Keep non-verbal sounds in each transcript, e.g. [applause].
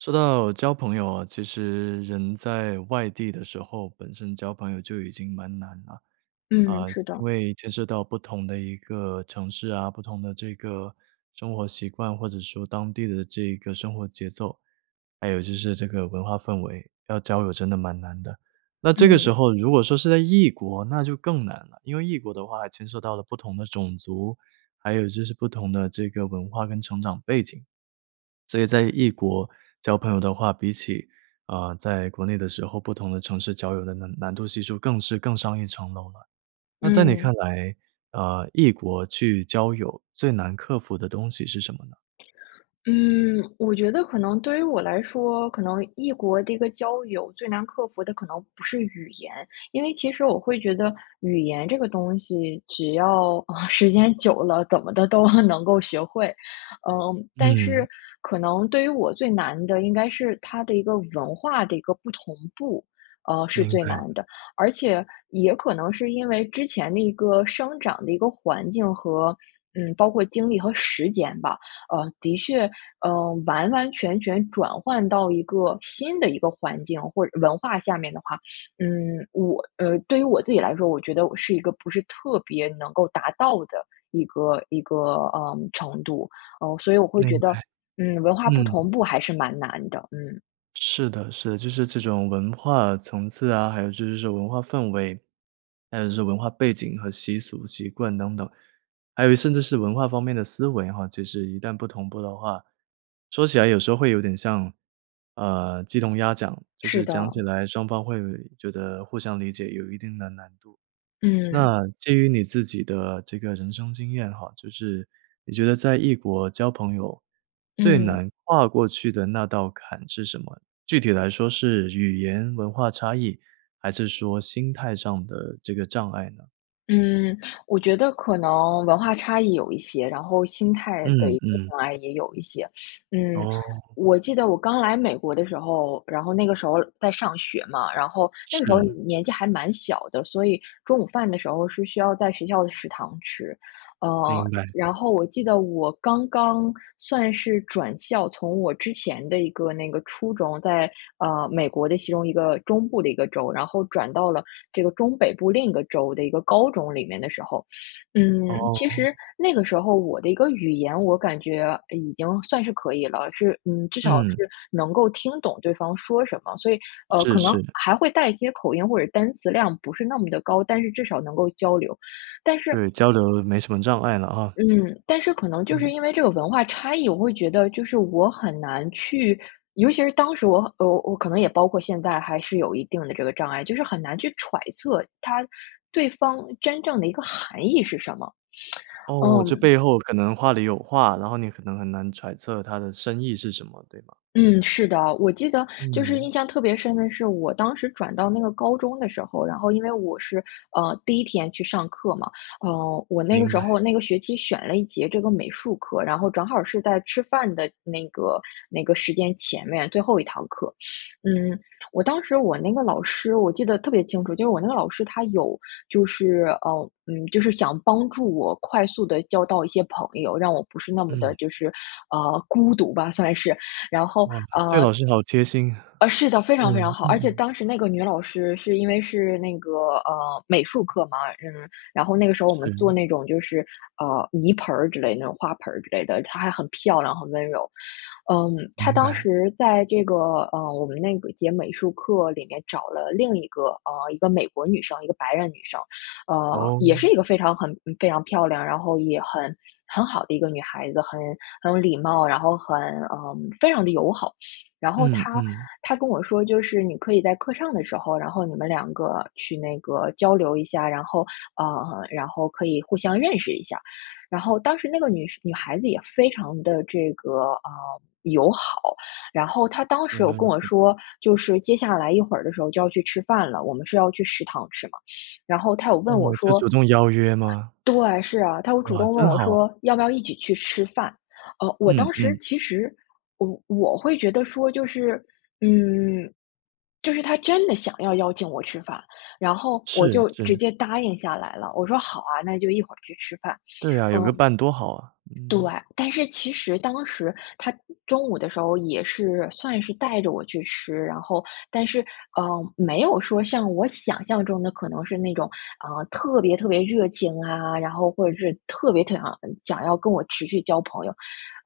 说到交朋友啊，其实人在外地的时候，本身交朋友就已经蛮难了，嗯，啊，是因的。为牵涉到不同的一个城市啊，不同的这个生活习惯，或者说当地的这个生活节奏，还有就是这个文化氛围，要交友真的蛮难的。那这个时嗯。候如果说是在异国那就更难了，因为异国的话还牵涉到了不同的种族，还有就是不同的这个文化跟成长背景。所以在异国交朋友的话，比起，啊，在国内的时候，不同的城市交友的难难度系数更是更上一层楼了。那在你看嗯。来啊，异国去交友最难克服的东西是什么呢？嗯，我觉得可能对于我来说，可能异国的一个交友就能克服的可能不是语言，因为其实我会觉得语言这个东西，只要时间久了，怎么的都能够学会。嗯，但嗯。是可能对于我最难的应该是它的一个文化的一个不同步，啊，是明最白。难的。而且也可能是因为之前的一个生长的一个环境和嗯，包括精力和时间吧，呃，的确，呃，完完全全转换到一个新的一个环境或者文化下面的话，嗯，我呃，对于我自己来说，我觉得我是一个不是特别能够达到的一个一个，呃，程度。嗯，所以我会觉明得，白。嗯，文化不嗯。同步还是蛮难的，嗯。是的是的，就是这种文化层次啊，还有就是这种文化氛围，还有就是文化背景和习俗、习惯等等，还有甚至是文化方面的思维啊，其实是一旦不同步的话，说起来有时候会有点像，呃，鸡同鸭讲，就是是讲的。起来双方会觉得互相理解有一定的难度。嗯。那基于你自己的这个人生经验哈，就是你觉得在异国交朋友，最嗯。难跨过去的那道坎是什么？具体来说是语言文化差异？还是说心态上的这个障碍呢？嗯，我觉得可能文化差异有一些，然后心态的嗯一个嗯。障碍也有一些。嗯，哦。我记得我刚来美国的时候，然后那个时候在上学嘛，然后那个时候，呃，是。年纪还蛮小的，所以中午饭的时候是需要在学校的食堂吃。呃，明白。然后我记得我刚刚算是转校，从我之前的一个那个初中在，呃，美国的其中一个中部的一个州，然后转到了这个中北部另一个州的一个高中里面的时候。嗯，其哦。实那个时候我的一个语言，我感觉已经算是可以了，是嗯，至少嗯。是能够听懂对方说什么，所以，呃，是可能是。还会带一些口音或者单词量不是那么的高，但是至少能够交流，但是对，交流了没什么障碍了啊。嗯，但是可能就是嗯。因为这个文化差异，我会觉得就是我很难去尤其是当时我呃，我可能也包括现在还是有一定的这个障碍，就是很难去揣测他对方真正的一个含义是什么，[tsk] 哦，这嗯。背后可能话里有话，然后你可能很难揣测他的深意是什么，对吗？嗯，是的，我记得就是印嗯。象特别深的是，我当时转到那个高中的时候，然后因为我是，呃，第1天去上课嘛，呃，我那个明时白。候那个学期选了1节这个美术课，然后正好是在吃饭的那个那个时间前面，最后1堂课。嗯，我当时我那个老师我记得特别清楚，就是我那个老师她有就是，呃嗯，就是想帮助我快速地交到一些朋友，让我不是那么的嗯。就是，呃，孤独吧，算是，然后，哇，这呃老师好贴心，啊，是的，非对，常非常好，而且嗯。当时那个女老师是因为是那个，呃，美术课嘛，呃，然后那个时候我们做是。那种就是，呃，泥盆儿之类，那种花盆儿之类的，她还很漂亮很温柔。嗯，她明当白。时在这个，呃，我们那个节美术课里面找了另1个啊，1个美国女生，1个白人女生。呃，也是哦。1个非常很非常漂亮，然后也很很好的1个女孩子，很很有礼貌，然后很呃，非常地友好。然后嗯她嗯。她跟我说，就是你可以在课上的时候，然后你们2个去那个交流一下，然后啊，然后可以互相认识一下。然后当时那个女生女孩子也非常地这个，啊，友好，然后她当时明有白你跟意我思。说，就是接下来一会儿的时候就要去吃饭了，我们是要去食堂吃嘛，然后她有问我哦，就说主动邀约吗？对，是啊，她会主哇，动问真我好。说要不要一起去吃饭，呃，我嗯当时嗯。其实我我会觉得说就是嗯，就是她真的想要邀请我吃饭，然后我是就直是。接答应下来了，我说好啊，那就一会儿去吃饭，对啊，有个嗯。伴多好啊。对，但是其实当时她中午的时候也是算是带着我去吃，然后，但是，呃，没有说像我想象中的可能是那种，呃，特别特别热情啊，然后，或者是特别想要想要跟我持续交朋友。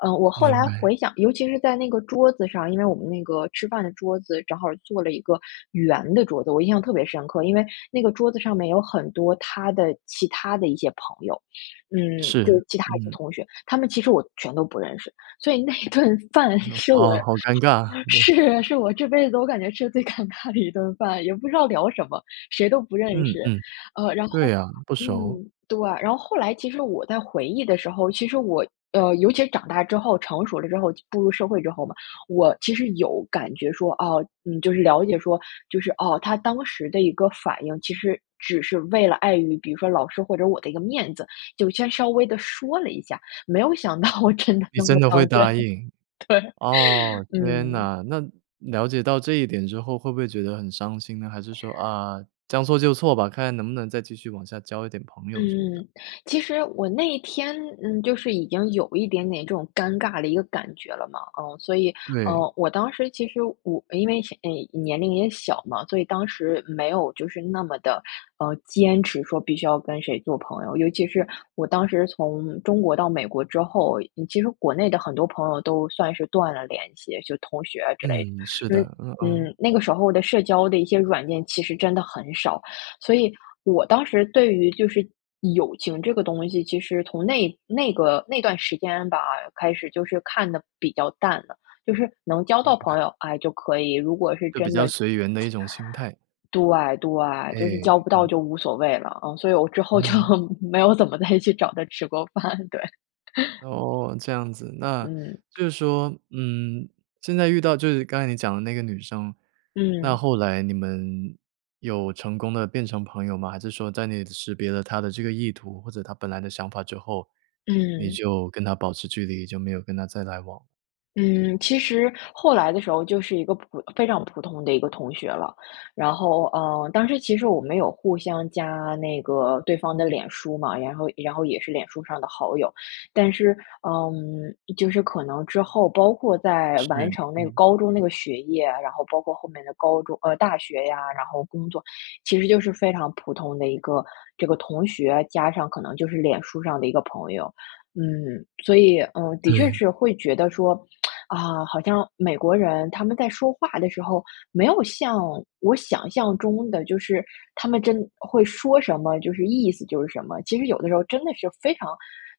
呃，我后明来白。回想尤其是在那个桌子上，因为我们那个吃饭的桌子，正好坐了1个圆的桌子，我印象特别深刻，因为那个桌子上面有很多她的其他的一些朋友，嗯，是，就其他一些嗯。同学，她们其实我全都不认识。所以那一顿饭哦，是我好好尴尬，对。是是我这辈子我感觉吃得最尴尬的一顿饭，也不知道聊什么，谁都认嗯识。嗯，呃，然对后啊，不熟。嗯，对，然后后来其实我在回忆的时候，其实我呃，尤其是长大之后成熟了之后、步入社会之后嘛，我其实有感觉说哦，就是了解说就是，哦，她当时的一个反应，其实只是为了碍于，比如说老师或者我的一个面子，就先稍微地说了一下，没有想到真的你那真么的会当真，答对，应。哦，天嗯。哪，那了解到这一点之后会不会觉得很伤心呢？还是说，啊，将错就错吧，看看能不能再继续往下交一点朋友什么的？嗯，其实我那天，嗯，就是已经有一点点这种尴尬的一个感觉了嘛，啊，所以，对。呃，我当时其实我因为，先呃，年龄也小嘛，所以当时没有就是那么地，呃，坚持说必须要跟谁做朋友，尤其是我当时从中国到美国之后，其实国内的很多朋友都算是断了联系，就同学之类的。嗯，是所以，的。嗯嗯。嗯，那个时候的社交的一些软件其实真的很少，所以我当时对于就是友情这个东西，其实从那那个那段时间吧，开始就是看得比较淡了，就是能交明到白。朋友，哎，就可以，如果是就比真较的随缘的 [tsk] 一种心态。对对，哎，就是交不到嗯。就无所谓了，呃，所以我之后就嗯。没有怎么再去找她吃过饭，对。[laughs] 哦，这样子，那嗯。就是说，嗯，现在遇到就是刚才你讲的那个女生，那嗯。后来你们有成功地变成朋友吗？还是说在你识别了她的这个意图，或者她本来的想法之后，你嗯。就跟她保持距离，就没有跟她再来往？嗯，其实后来的时候就是一个普非常普通的一个同学了，然后，呃，但是其实我们有互相加那个对方的脸书嘛，然后然后也是脸书上的好友。但是，嗯，就是可能之后，包括在是，完成那个嗯。高中那个学业，然后包括后面的高中呃，大学呀，然后工作，其实就是非常普通的一个这个同学，加上可能就是脸书上的一个朋友。嗯，所以，嗯，的确对。是会觉得说，[tsk] 啊，好像美国人他们在说话的时候，没有像我想象中的，就是他们真会说什么，就是意思就是什么，其实有的时候真的是非常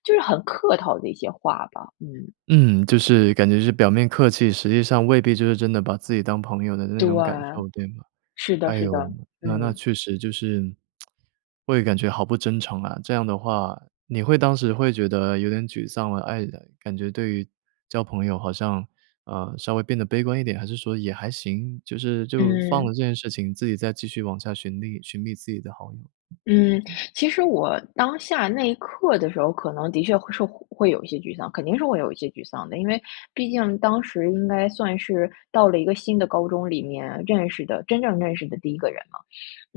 就是很客套的一些话吧。嗯。嗯，就是感觉是表面客气，实际上未必就是真的把自己当朋友的那对种感啊，受，对吗？是的哎是呦，的，那那嗯。确实就是，[tsk] 会感觉好不真诚啊。这样的话你会当时会觉得有点沮丧了，唉，[unintelligible] 感觉对于交朋友好像，呃，稍微变得悲观一点，还是说也还行，就是就放嗯。了这件事情，自己再继续往下寻觅寻觅自己的好友。嗯，其实我当下那一刻的时候，可能的确会受会有一些沮丧。肯定是会有一些沮丧的，因为毕竟当时应该算是到了一个新的高中里面认识的真正认识的第1个人嘛。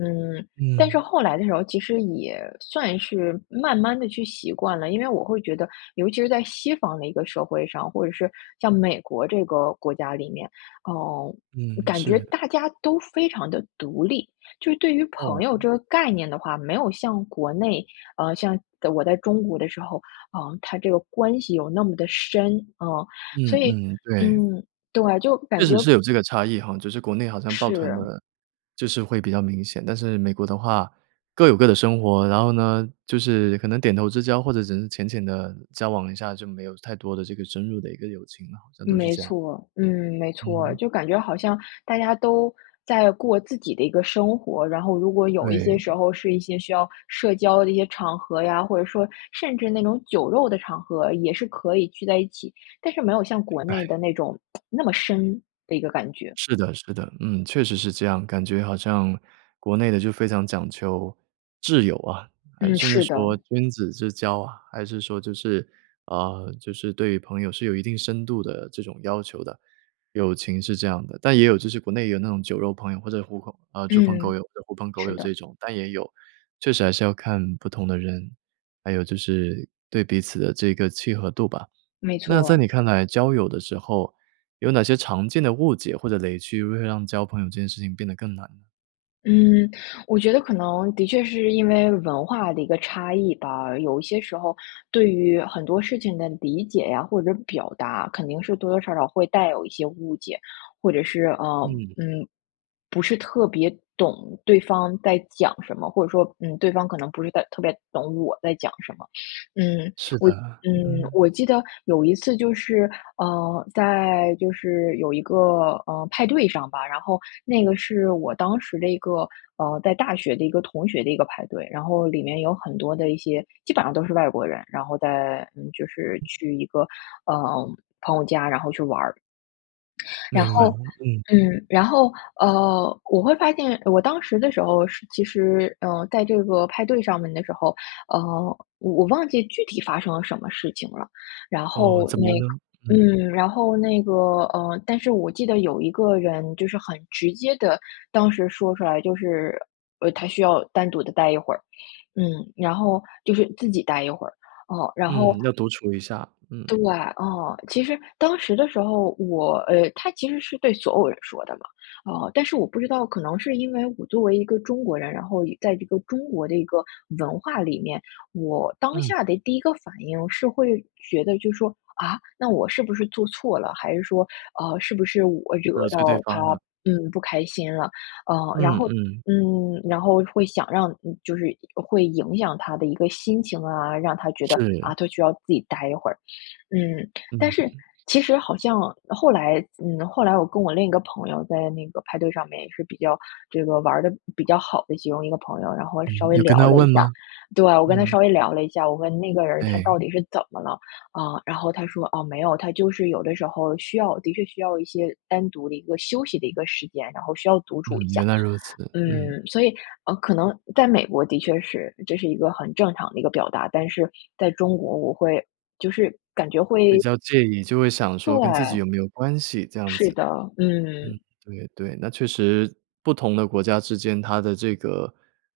嗯，但是嗯。后来的时候，其实也算是慢慢地去习惯了，因为我会觉得，尤其是在西方的一个社会上，或者是像美国这个国家里面，呃，嗯，感觉是。大家都非常地独立。就是对于朋友这哦。个概念的话，没有像国内，呃，像我在中国的时候啊，呃，他这个关系有那么的深。嗯，嗯所以，嗯，对。嗯，对，就确感实觉是有这个差异哈，就是国内好像报团的，是。就是会比较明显。但是美国的话各有各的生活。然后呢，就是可能点头之交或者只是浅浅地交往一下，就没有太多的这个深入的一个友情了，好像都是没这样。错儿，嗯，没错儿。嗯。就感觉好像大家都在过自己的一个生活，然后如果有一些时对。候是一些需要社交的一些场合呀，或者说，甚至那种酒肉的场合也是可以聚在一起，但是没有像国内哎。的，[tsk] 那种那么深的一个感觉。是的是的，嗯，确实是这样，感觉好像国内的就非常讲究挚友啊。还嗯，甚至是的。说君子之交啊，还是说就是呃，就是对朋友是有一定深度的这种要求的，友情是这样的。但也有就是国内也有那种酒肉朋友，或者狐朋呃，猪朋狗嗯，友、狐朋狗是友的。这种，但也有。确实还是要看不同的人，还有就是对彼此的这个契合度吧。没错那在儿。你看来交友的时候，有哪些常见的误解或者雷区会让交朋友这件事情变得更难？嗯，我觉得可能的确是因为文化的一个差异吧，有一些时候对于很多事情的理解呀，或者表达，肯定是多多少少会带有一些误解，或者是，呃，嗯。嗯，不是特别懂对方在讲什么。或者说，嗯，对方可能不是在特别懂我在讲什么。嗯，是的，我嗯，嗯。我记得有一次就是，呃，在就是有一个，呃，派对上吧，然后那个是我当时的一个，呃，在大学的一个同学的一个派对，然后里面有很多的一些基本上都是外国人，然后在嗯，就是去一个，呃，朋友家，然后去玩儿。然明白，后嗯。嗯，然后，呃，我会发现我当时的时候是其实，呃，在这个派对上面的时候，呃，我我忘记具体发生了什么事情了。然哦，后怎么那样呢？嗯。嗯，然后那个呃，但是我记得有一个人，就是很直接地当时说出来就是呃，他需要单独地待一会儿，嗯，然后就是自己待一会儿，哦，然后嗯，要独处一下，对，嗯。啊，其实当时的时候，我呃，他其实是对所有人说的嘛，啊，但是我不知道，可能是因为我作为一个中国人，然后在一个中国的一个文化里面，我当嗯。下的第一个反应是会觉得就是说：“啊？那我是不是做错了？还是说，啊，是不是我呃，惹所以对到他，方呢？嗯，不开心了。”啊，然嗯后嗯。嗯，然后会想让嗯，就是会影响他的一个心情啊，让他觉得，啊，是。他需要自己待一会儿，嗯。但嗯。是其实好像后来嗯，后来我跟我另一个朋友在那个派对上面，也是比较这个玩儿得比较好的其中一个朋友，然后稍嗯，微有跟聊他了一问下。吗？对啊，我跟他嗯。稍微聊了一下，我问：“那个人儿他哎。到底是怎么了？”啊，然后他说：“啊，没有，他就是有的时候，需要的确需要一些单独的一个休息的一个时间，然后需要独处一嗯，下。”原来如此，嗯。嗯，所以，呃，可能在美国的确是这是一个很正常的一个表达，但是在中国，我会就是感觉比会较介意，就会想说跟自己对。有没有关系这样是子，的，嗯，嗯。对对。那确实不同的国家之间，它的这个，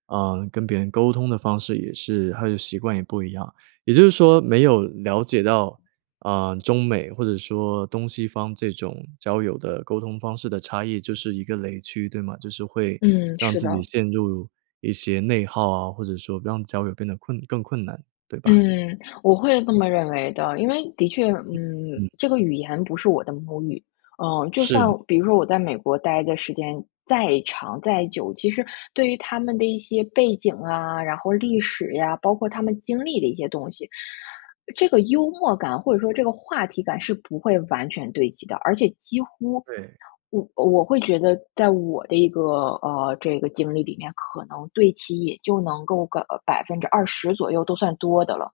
呃，跟别人沟通的方式也是，它的习惯也不一样。也就是说没有了解到，啊，中美或者说东西方这种交友的沟通方式的差异，就是一个雷区，对吗？就是会嗯，让是自己的。陷入一些内耗啊，或者说让交友变得困更困难，对吧？嗯，我会这么认为的，因为的确，嗯嗯，嗯。这个语言不是我的母语，呃，就算是。比如说我在美国待的时间再长、再久，其实对于他们的一些背景啊，然后历史呀，包括他们经历的一些东西，这个幽默感或者说这个话题感，是不会完全对齐的。而且几乎，对。我我会觉得在我的一个，呃，这个经历里面，可能对齐也就能够个20%左右，都算多的了，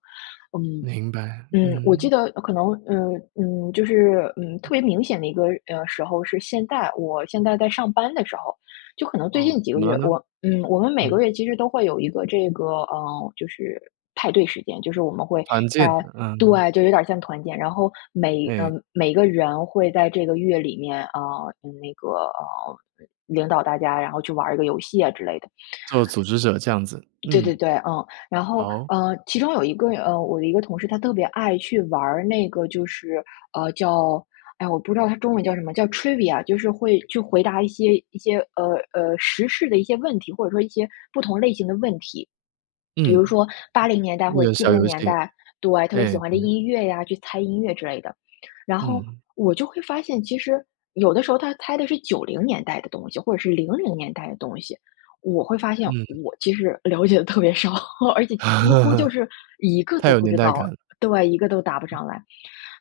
嗯。明白，嗯，我嗯。记得可能嗯。嗯，就是，嗯，特别明显的一个，呃，时候是现在。我现在在上班的时候，就可能最哦，近几怎个么了月，呢？我嗯，我们每个嗯。月其实都会有一个这个呃，就是派对时间，就是我们会环在境，嗯。对，就有点儿像团建，然后每呃，哎。每个人会在这个月里面，啊，那个呃，领导大家，然后去玩儿一个游戏啊之类的。就组织者这样子，对对嗯。对，嗯，然后，好。呃，其中有一个呃，我的一个同事，他特别爱去玩儿那个就是呃，叫哎，我不知道它中文叫什么，叫 Trivia，就是会去回答一些一些，呃，呃，时事的一些问题，或者说一些不同类型的问题。比如嗯。说80年代一或者个七小零游年戏，代对，特别喜哎，欢的嗯。音乐呀，去猜音乐之类的。然后嗯。我就会发现，其实有的时候，他猜的是90年代的东西，或者是00年代的东西，我会发现嗯。我其实了解得特别少，而且几乎就是一 [laughs] 个太都有不年知代道。感。对，一个都答不上来。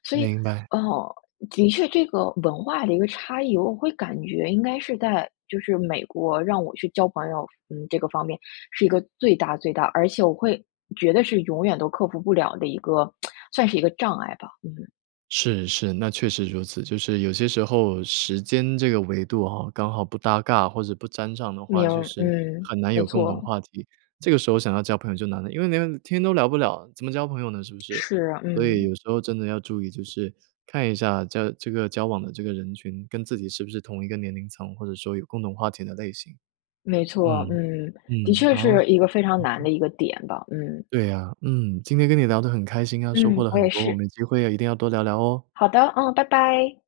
所以，明白。哦，的确这个文化的一个差异，我会感觉应该是在就是美国让我去交朋友，嗯，这个方面是一个最大最大，而且我会觉得是永远都克服不了的一个 [tsk] 算是一个障碍吧，嗯。是是，那确实如此，就是有些时候，时间这个维度啊，刚好不搭嘎或者不沾上的话，明就是嗯，很难没有共同错。话题，这个时候想要交朋友就难了。因为连天都聊不了，怎么交朋友呢，是不是？是，所以嗯。有时候真的要注意，就是看一下在这个交往的这个人群，跟自己是不是同一个年龄层，或者说有共同话题的类型。没错，嗯，嗯，的嗯，确好。是一个非常难的 [unintelligible] 一个点吧，嗯。对呀，嗯，今天跟你聊得很开心啊，收获嗯，了我很也多，我是。们有机会一定要多聊聊哦。好的，嗯，拜拜。